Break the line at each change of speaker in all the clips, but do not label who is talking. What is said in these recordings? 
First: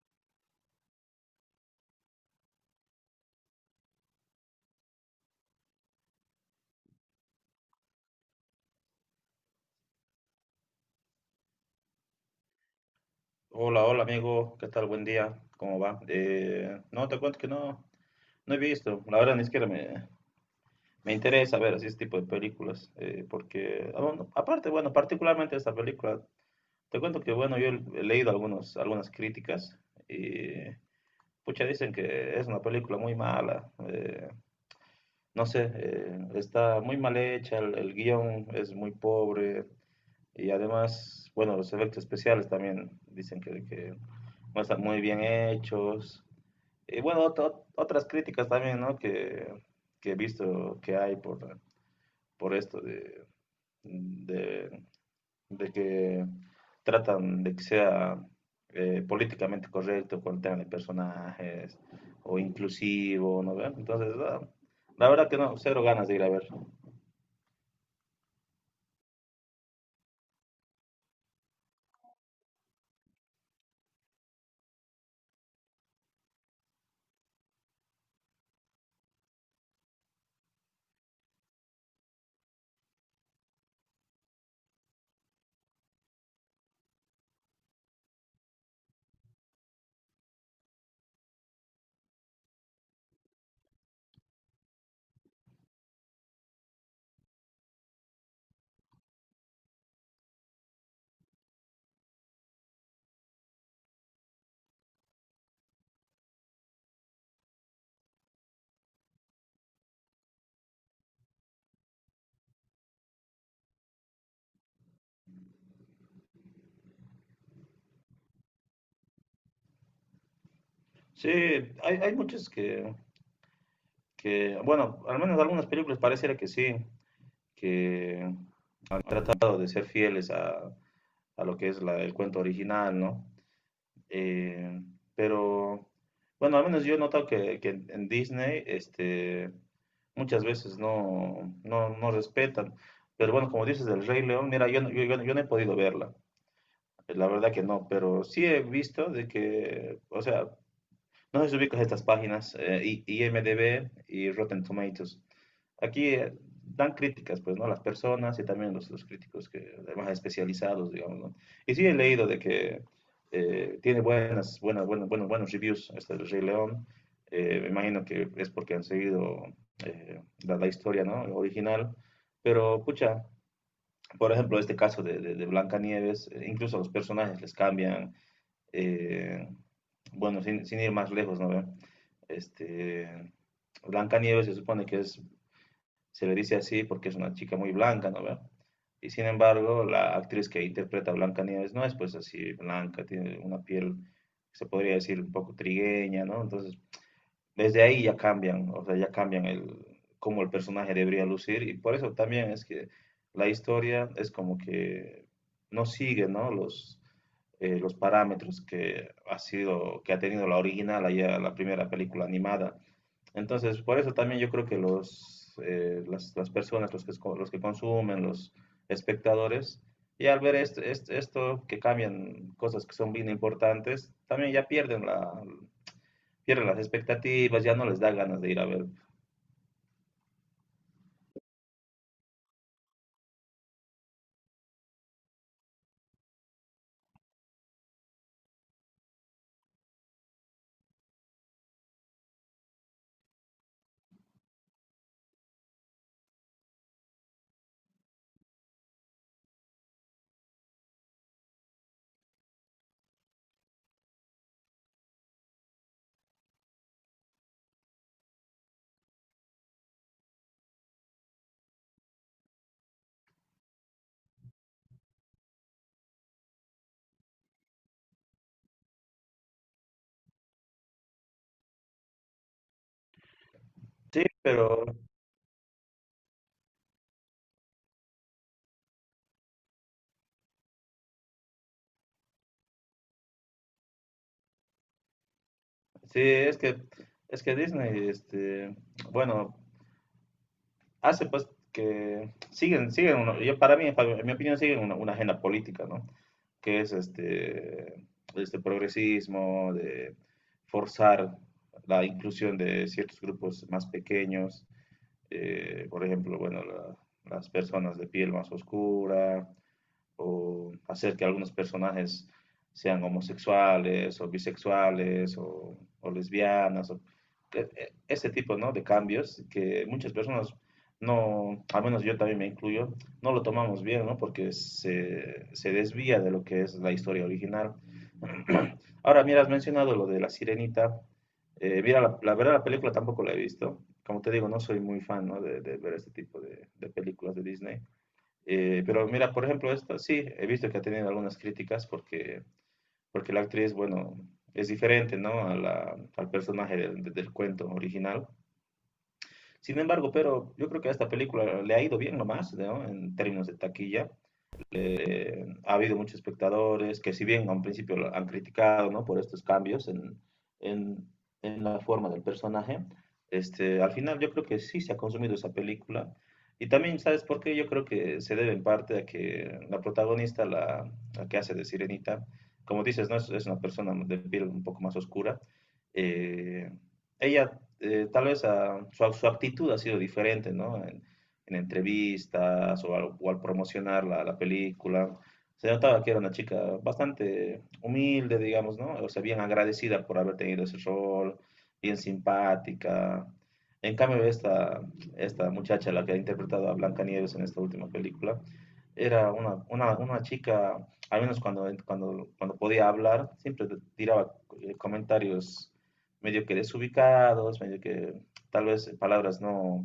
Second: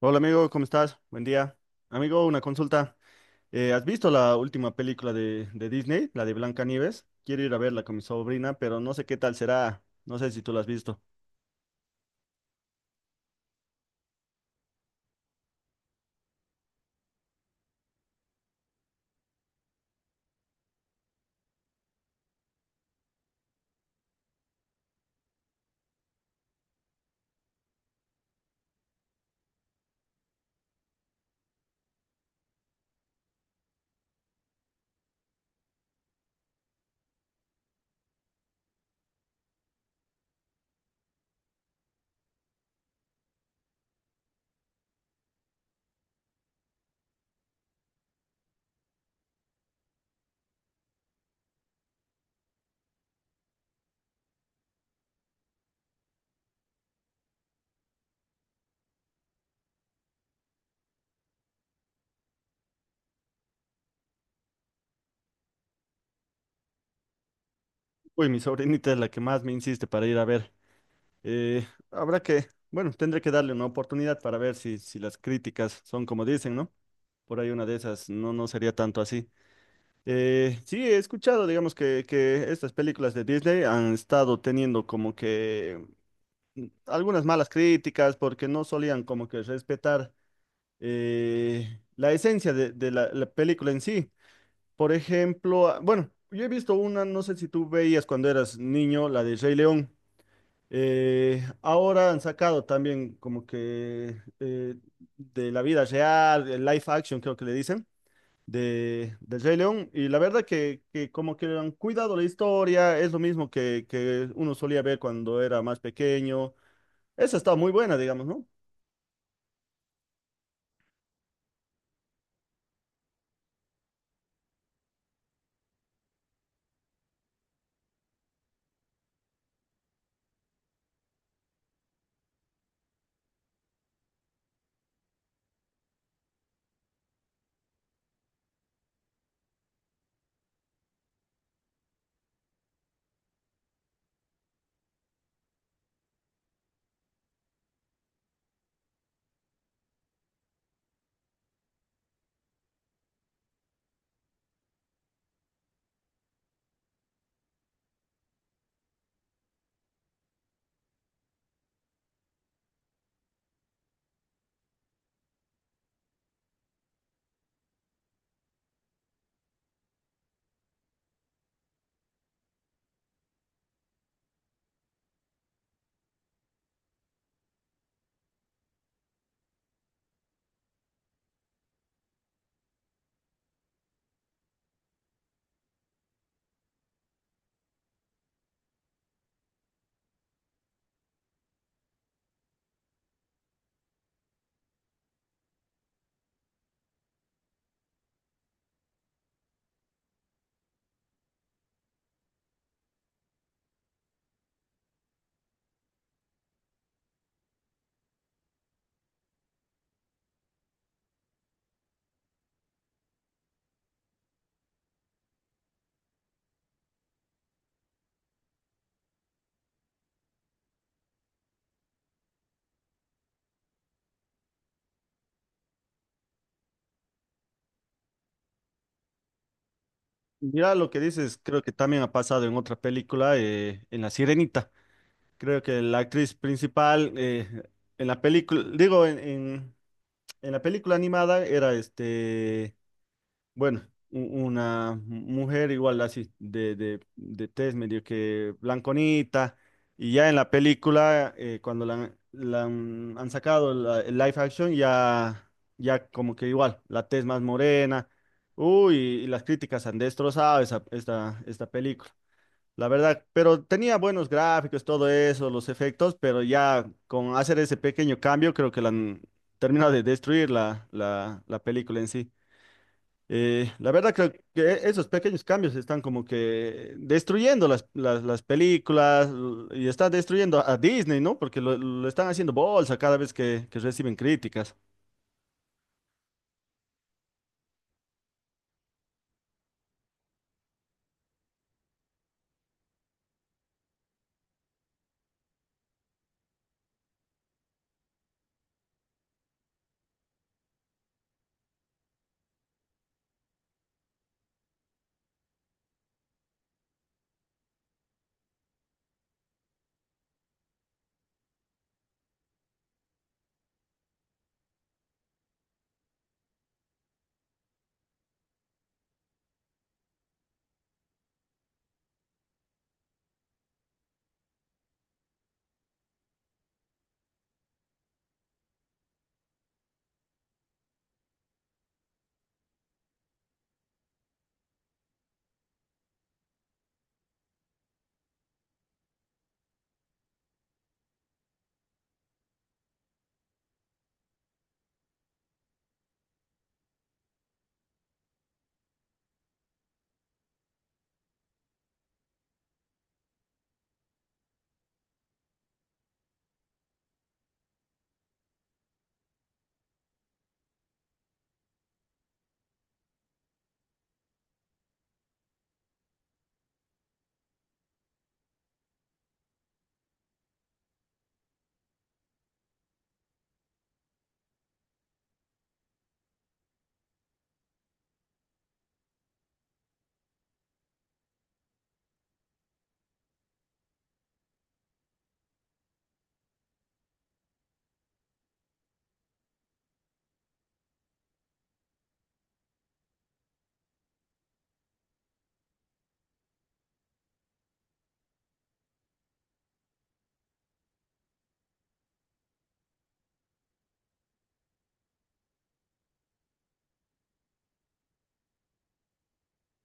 Hola amigo, ¿cómo estás? Buen día. Amigo, una consulta. ¿Has visto la última película de Disney, la de Blancanieves? Quiero ir a verla con mi sobrina, pero no sé qué tal será. No sé si tú la has visto.
Hola, hola amigo, ¿qué tal? Buen día, ¿cómo va? No, te cuento que no he visto, la verdad ni siquiera me interesa ver así este tipo de películas, porque, ah, bueno, aparte, bueno, particularmente esta película, te cuento que, bueno, yo he leído algunas críticas y, pucha, dicen que es una película muy mala, no sé, está muy mal hecha, el guión es muy pobre, y además, bueno, los efectos especiales también dicen que no están muy bien hechos. Y bueno, otras críticas también, ¿no? Que he visto que hay por esto de, de que tratan de que sea políticamente correcto con el tema de personajes o inclusivo, ¿no ve? Entonces, ah, la verdad que no, cero ganas de ir a ver.
Uy, mi sobrinita es la que más me insiste para ir a ver. Bueno, tendré que darle una oportunidad para ver si las críticas son como dicen, ¿no? Por ahí una de esas no, no sería tanto así. Sí, he escuchado, digamos, que estas películas de Disney han estado teniendo como que algunas malas críticas porque no solían como que respetar la esencia de la película en sí. Por ejemplo, ah, bueno, yo he visto una, no sé si tú veías cuando eras niño, la de Rey León. Ahora han sacado también como que de la vida real, el live action creo que le dicen, de Rey León. Y la verdad que como que han cuidado la historia, es lo mismo que uno solía ver cuando era más pequeño. Esa está muy buena, digamos, ¿no?
Sí, hay muchas que, bueno, al menos algunas películas pareciera que sí, que han tratado de ser fieles a lo que es el cuento original, ¿no? Eh, pero, bueno, al menos yo he notado que en Disney, este, muchas veces no respetan. Pero bueno, como dices del Rey León, mira, yo no he podido verla, la verdad que no, pero sí he visto de que, o sea, no sé si ubicas estas páginas, IMDb y Rotten Tomatoes. Aquí dan críticas, pues, ¿no? Las personas y también los críticos que, más especializados, digamos, ¿no? Y sí he leído de que tiene buenos reviews este del Rey León. Me imagino que es porque han seguido la, la historia, ¿no? Original. Pero, pucha, por ejemplo, este caso de Blancanieves, incluso a los personajes les cambian, eh, bueno, sin ir más lejos, ¿no ve? Este, Blancanieves se supone que es, se le dice así porque es una chica muy blanca, ¿no ve? Y sin embargo, la actriz que interpreta a Blancanieves no es pues así blanca, tiene una piel, se podría decir, un poco trigueña, ¿no? Entonces, desde ahí ya cambian, o sea, ya cambian el, cómo el personaje debería lucir y por eso también es que la historia es como que no sigue, ¿no? Los parámetros que ha sido, que ha tenido la original, allá la primera película animada. Entonces, por eso también yo creo que los, las personas, los que consumen, los espectadores, y al ver esto, que cambian cosas que son bien importantes, también ya pierden, la, pierden las expectativas, ya no les da ganas de ir a ver.
Mira lo que dices, creo que también ha pasado en otra película, en La Sirenita. Creo que la actriz principal en la película, digo, en la película animada era este. Bueno, u- una mujer igual así, de tez medio que blanconita, y ya en la película, cuando han sacado el live action, ya, ya como que igual, la tez más morena, uy, y las críticas han destrozado esta película, la verdad, pero tenía buenos gráficos, todo eso, los efectos, pero ya con hacer ese pequeño cambio, creo que la han terminado de destruir la película en sí. La verdad
Sí,
creo que
pero
esos pequeños cambios están como que destruyendo las películas y están destruyendo a Disney, ¿no? Porque lo están haciendo bolsa cada vez que reciben críticas.
sí, es que Disney, este, bueno, hace pues que siguen, uno- yo para mí, para- en mi opinión, siguen una agenda política, ¿no? Que es este, este progresismo, de forzar la inclusión de ciertos grupos más pequeños, por ejemplo, bueno, la, las personas de piel más oscura, o hacer que algunos personajes sean homosexuales o bisexuales o lesbianas, o, ese tipo ¿no? de cambios que muchas personas no, al menos yo también me incluyo, no lo tomamos bien, ¿no? Porque se desvía de lo que es la historia original. Ahora, mira, has mencionado lo de la sirenita. Mira, verdad la película tampoco la he visto. Como te digo, no soy muy fan ¿no? Ver este tipo de películas de Disney. Pero mira, por ejemplo, esta sí, he visto que ha tenido algunas críticas porque la actriz, bueno, es diferente, ¿no? Al personaje del cuento original. Sin embargo, pero yo creo que a esta película le ha ido bien nomás, ¿no? En términos de taquilla ha habido muchos espectadores que si bien a un principio lo han criticado ¿no? por estos cambios en, la forma del personaje, este, al final yo creo que sí se ha consumido esa película. Y también, ¿sabes por qué? Yo creo que se debe en parte a que la protagonista, la que hace de Sirenita, como dices, ¿no? Es una persona de piel un poco más oscura. Eh, ella, tal vez a, su actitud ha sido diferente, ¿no? En entrevistas o al promocionar la, la película. Se notaba que era una chica bastante humilde, digamos, ¿no? O sea, bien agradecida por haber tenido ese rol, bien simpática. En cambio, esta muchacha, la que ha interpretado a Blancanieves en esta última película, era una chica, al menos cuando podía hablar, siempre tiraba comentarios medio que desubicados, medio que tal vez palabras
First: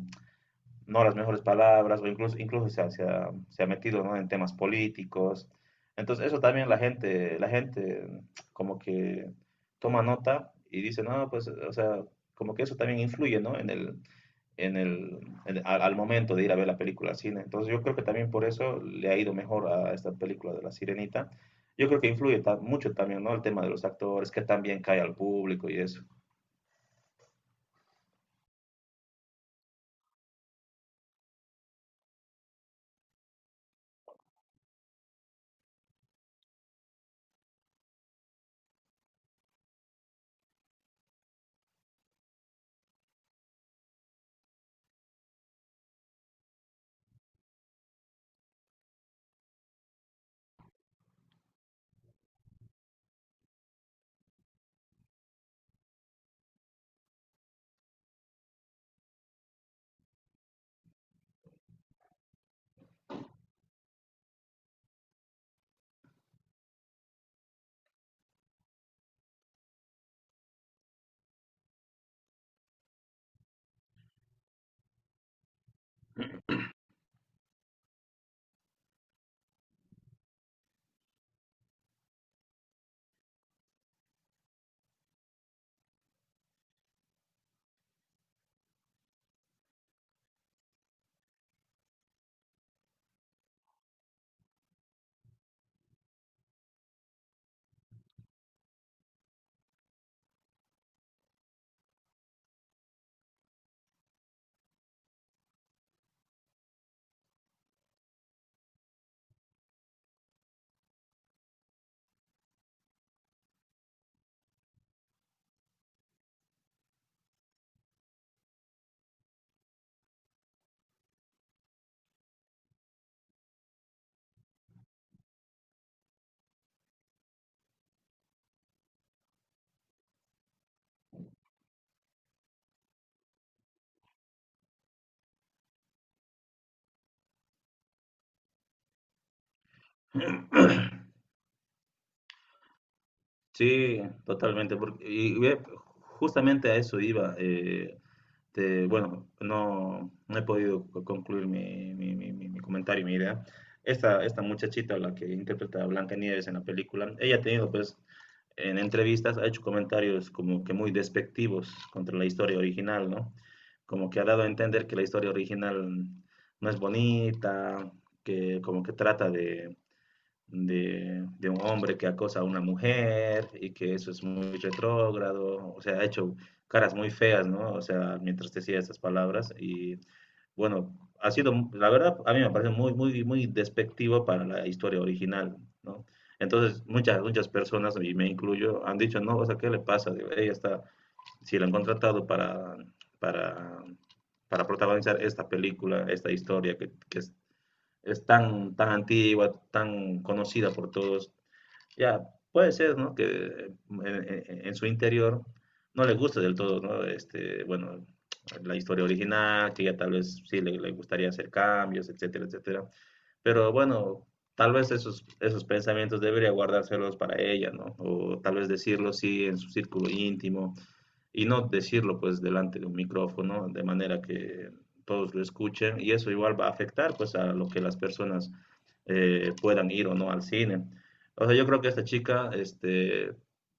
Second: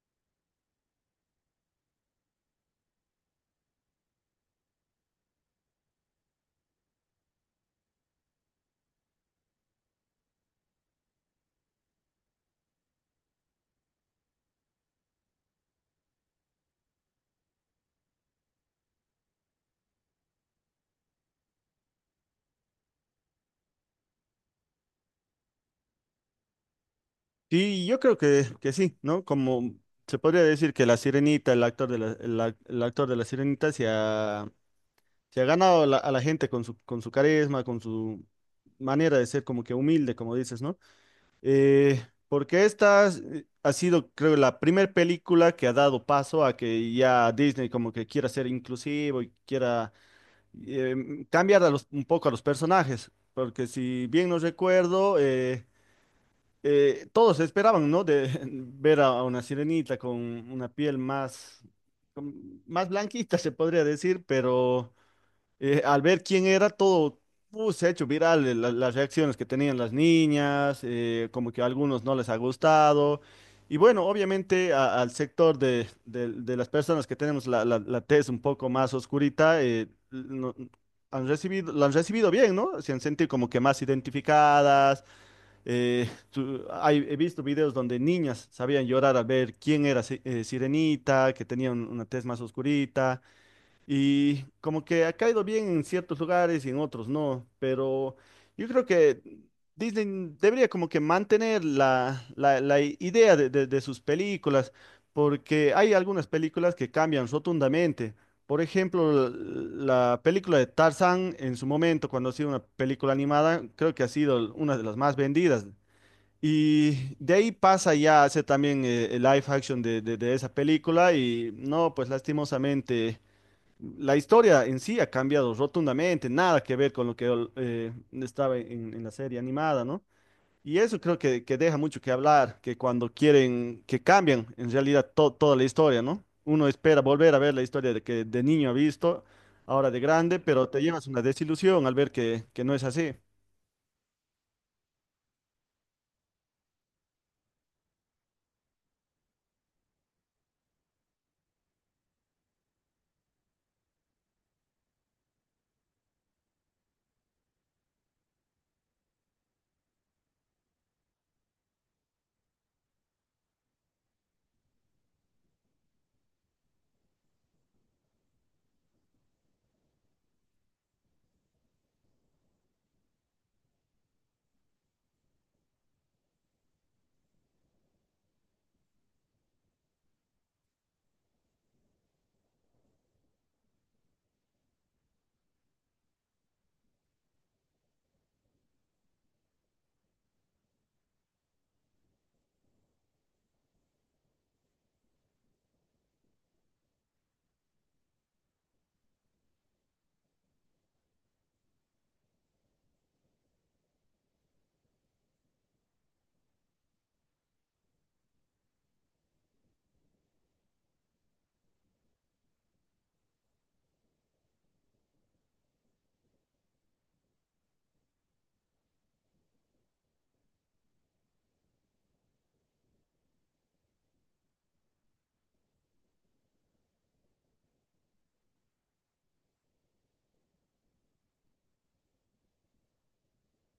no las mejores palabras, o incluso se ha metido, ¿no? En temas políticos. Entonces, eso también la gente como que toma nota y dice, no, pues, o sea, como que eso también influye, ¿no? en el, en el, en- al, al momento de ir a ver la película al cine. Entonces, yo creo que también por eso le ha ido mejor a esta película de La Sirenita. Yo creo que influye mucho también, ¿no? El tema de los actores, que también cae al público y eso.
Sí, yo creo que sí, ¿no? Como se podría decir que la Sirenita, el actor de la, el actor de la Sirenita se ha ganado a la gente con su carisma, con su manera de ser como que humilde, como dices, ¿no? Porque ha sido, creo, la primera película que ha dado paso a que ya Disney como que quiera ser inclusivo y quiera cambiar a un poco a los personajes. Porque si bien no recuerdo, todos esperaban, ¿no? De ver a una sirenita con una piel más, más blanquita, se podría decir, pero al ver quién era todo, se ha hecho viral las reacciones que tenían las niñas, como que a algunos no les ha gustado. Y bueno, obviamente al sector de las personas que tenemos la tez un poco más oscurita, han recibido, la han recibido bien, ¿no? Se han sentido como que más identificadas. Tu- hay- he visto videos donde niñas sabían llorar al ver quién era Sirenita, que tenía una tez más oscurita. Y como que ha caído bien en ciertos lugares y en otros no, pero yo creo que Disney debería como que mantener la idea de sus películas, porque hay algunas películas que cambian rotundamente. Por ejemplo, la película de Tarzán en su momento, cuando ha sido una película animada, creo que ha sido una de las más vendidas. Y de ahí pasa ya a hacer también el live action de esa película y no, pues lastimosamente. La historia en sí ha cambiado rotundamente, nada que ver con lo que estaba en la serie animada, ¿no? Y eso creo que deja mucho que hablar, que cuando quieren que cambian en realidad toda la historia, ¿no? Uno espera volver a ver la historia de que de niño ha visto, ahora de grande, pero te llevas una desilusión al ver que no es así.
Sí, totalmente, porque justamente a eso iba. Eh, te- bueno, no, no he podido concluir mi comentario y mi idea. Esta muchachita, la que interpreta a Blancanieves en la película, ella ha tenido, pues, en entrevistas, ha hecho comentarios como que muy despectivos contra la historia original, ¿no? Como que ha dado a entender que la historia original no es bonita, que como que trata de un hombre que acosa a una mujer y que eso es muy retrógrado, o sea, ha hecho caras muy feas, ¿no? O sea, mientras decía esas palabras y bueno, ha sido, la verdad, a mí me parece muy despectivo para la historia original, ¿no? Entonces, muchas personas, y me incluyo, han dicho, no, o sea, ¿qué le pasa? Digo, ella está, si la han contratado para, para protagonizar esta película, esta historia que es tan, tan antigua, tan conocida por todos. Ya, puede ser, ¿no? Que en, en su interior no le guste del todo, ¿no? Este, bueno, la historia original, que ya tal vez sí le gustaría hacer cambios, etcétera, etcétera. Pero bueno, tal vez esos pensamientos debería guardárselos para ella, ¿no? O tal vez decirlo sí en su círculo íntimo, y no decirlo pues delante de un micrófono de manera que todos lo escuchen y eso igual va a afectar pues a lo que las personas puedan ir o no al cine. O sea, yo creo que esta chica este,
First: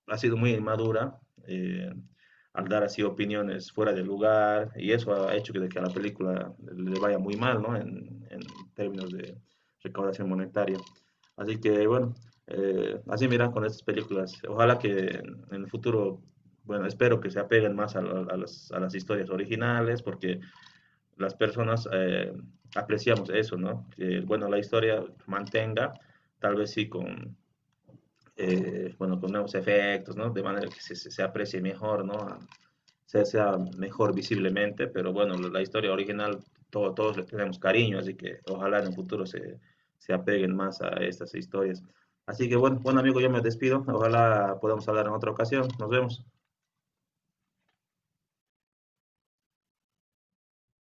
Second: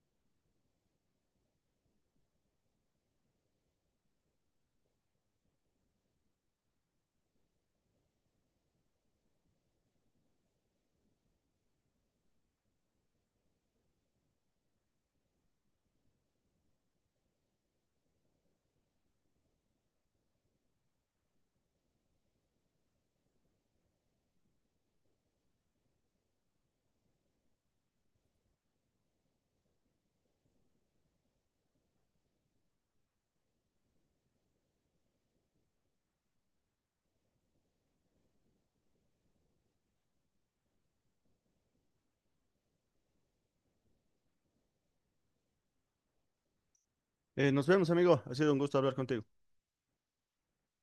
ha sido muy inmadura eh, al dar así opiniones fuera del lugar y eso ha hecho que, de que a la película le vaya muy mal ¿no? En términos de recaudación monetaria. Así que bueno, así miran con estas películas. Ojalá que en el futuro bueno, espero que se apeguen más a, las, a las historias originales, porque las personas apreciamos eso, ¿no? Que, bueno, la historia mantenga, tal vez sí con, bueno, con nuevos efectos, ¿no? De manera que se aprecie mejor, ¿no? Se sea mejor visiblemente, pero bueno, la historia original todo, todos le tenemos cariño, así que ojalá en el futuro se apeguen más a estas historias. Así que bueno, bueno amigo, yo me despido. Ojalá podamos hablar en otra ocasión. Nos vemos.
Nos vemos, amigo. Ha sido un gusto hablar contigo.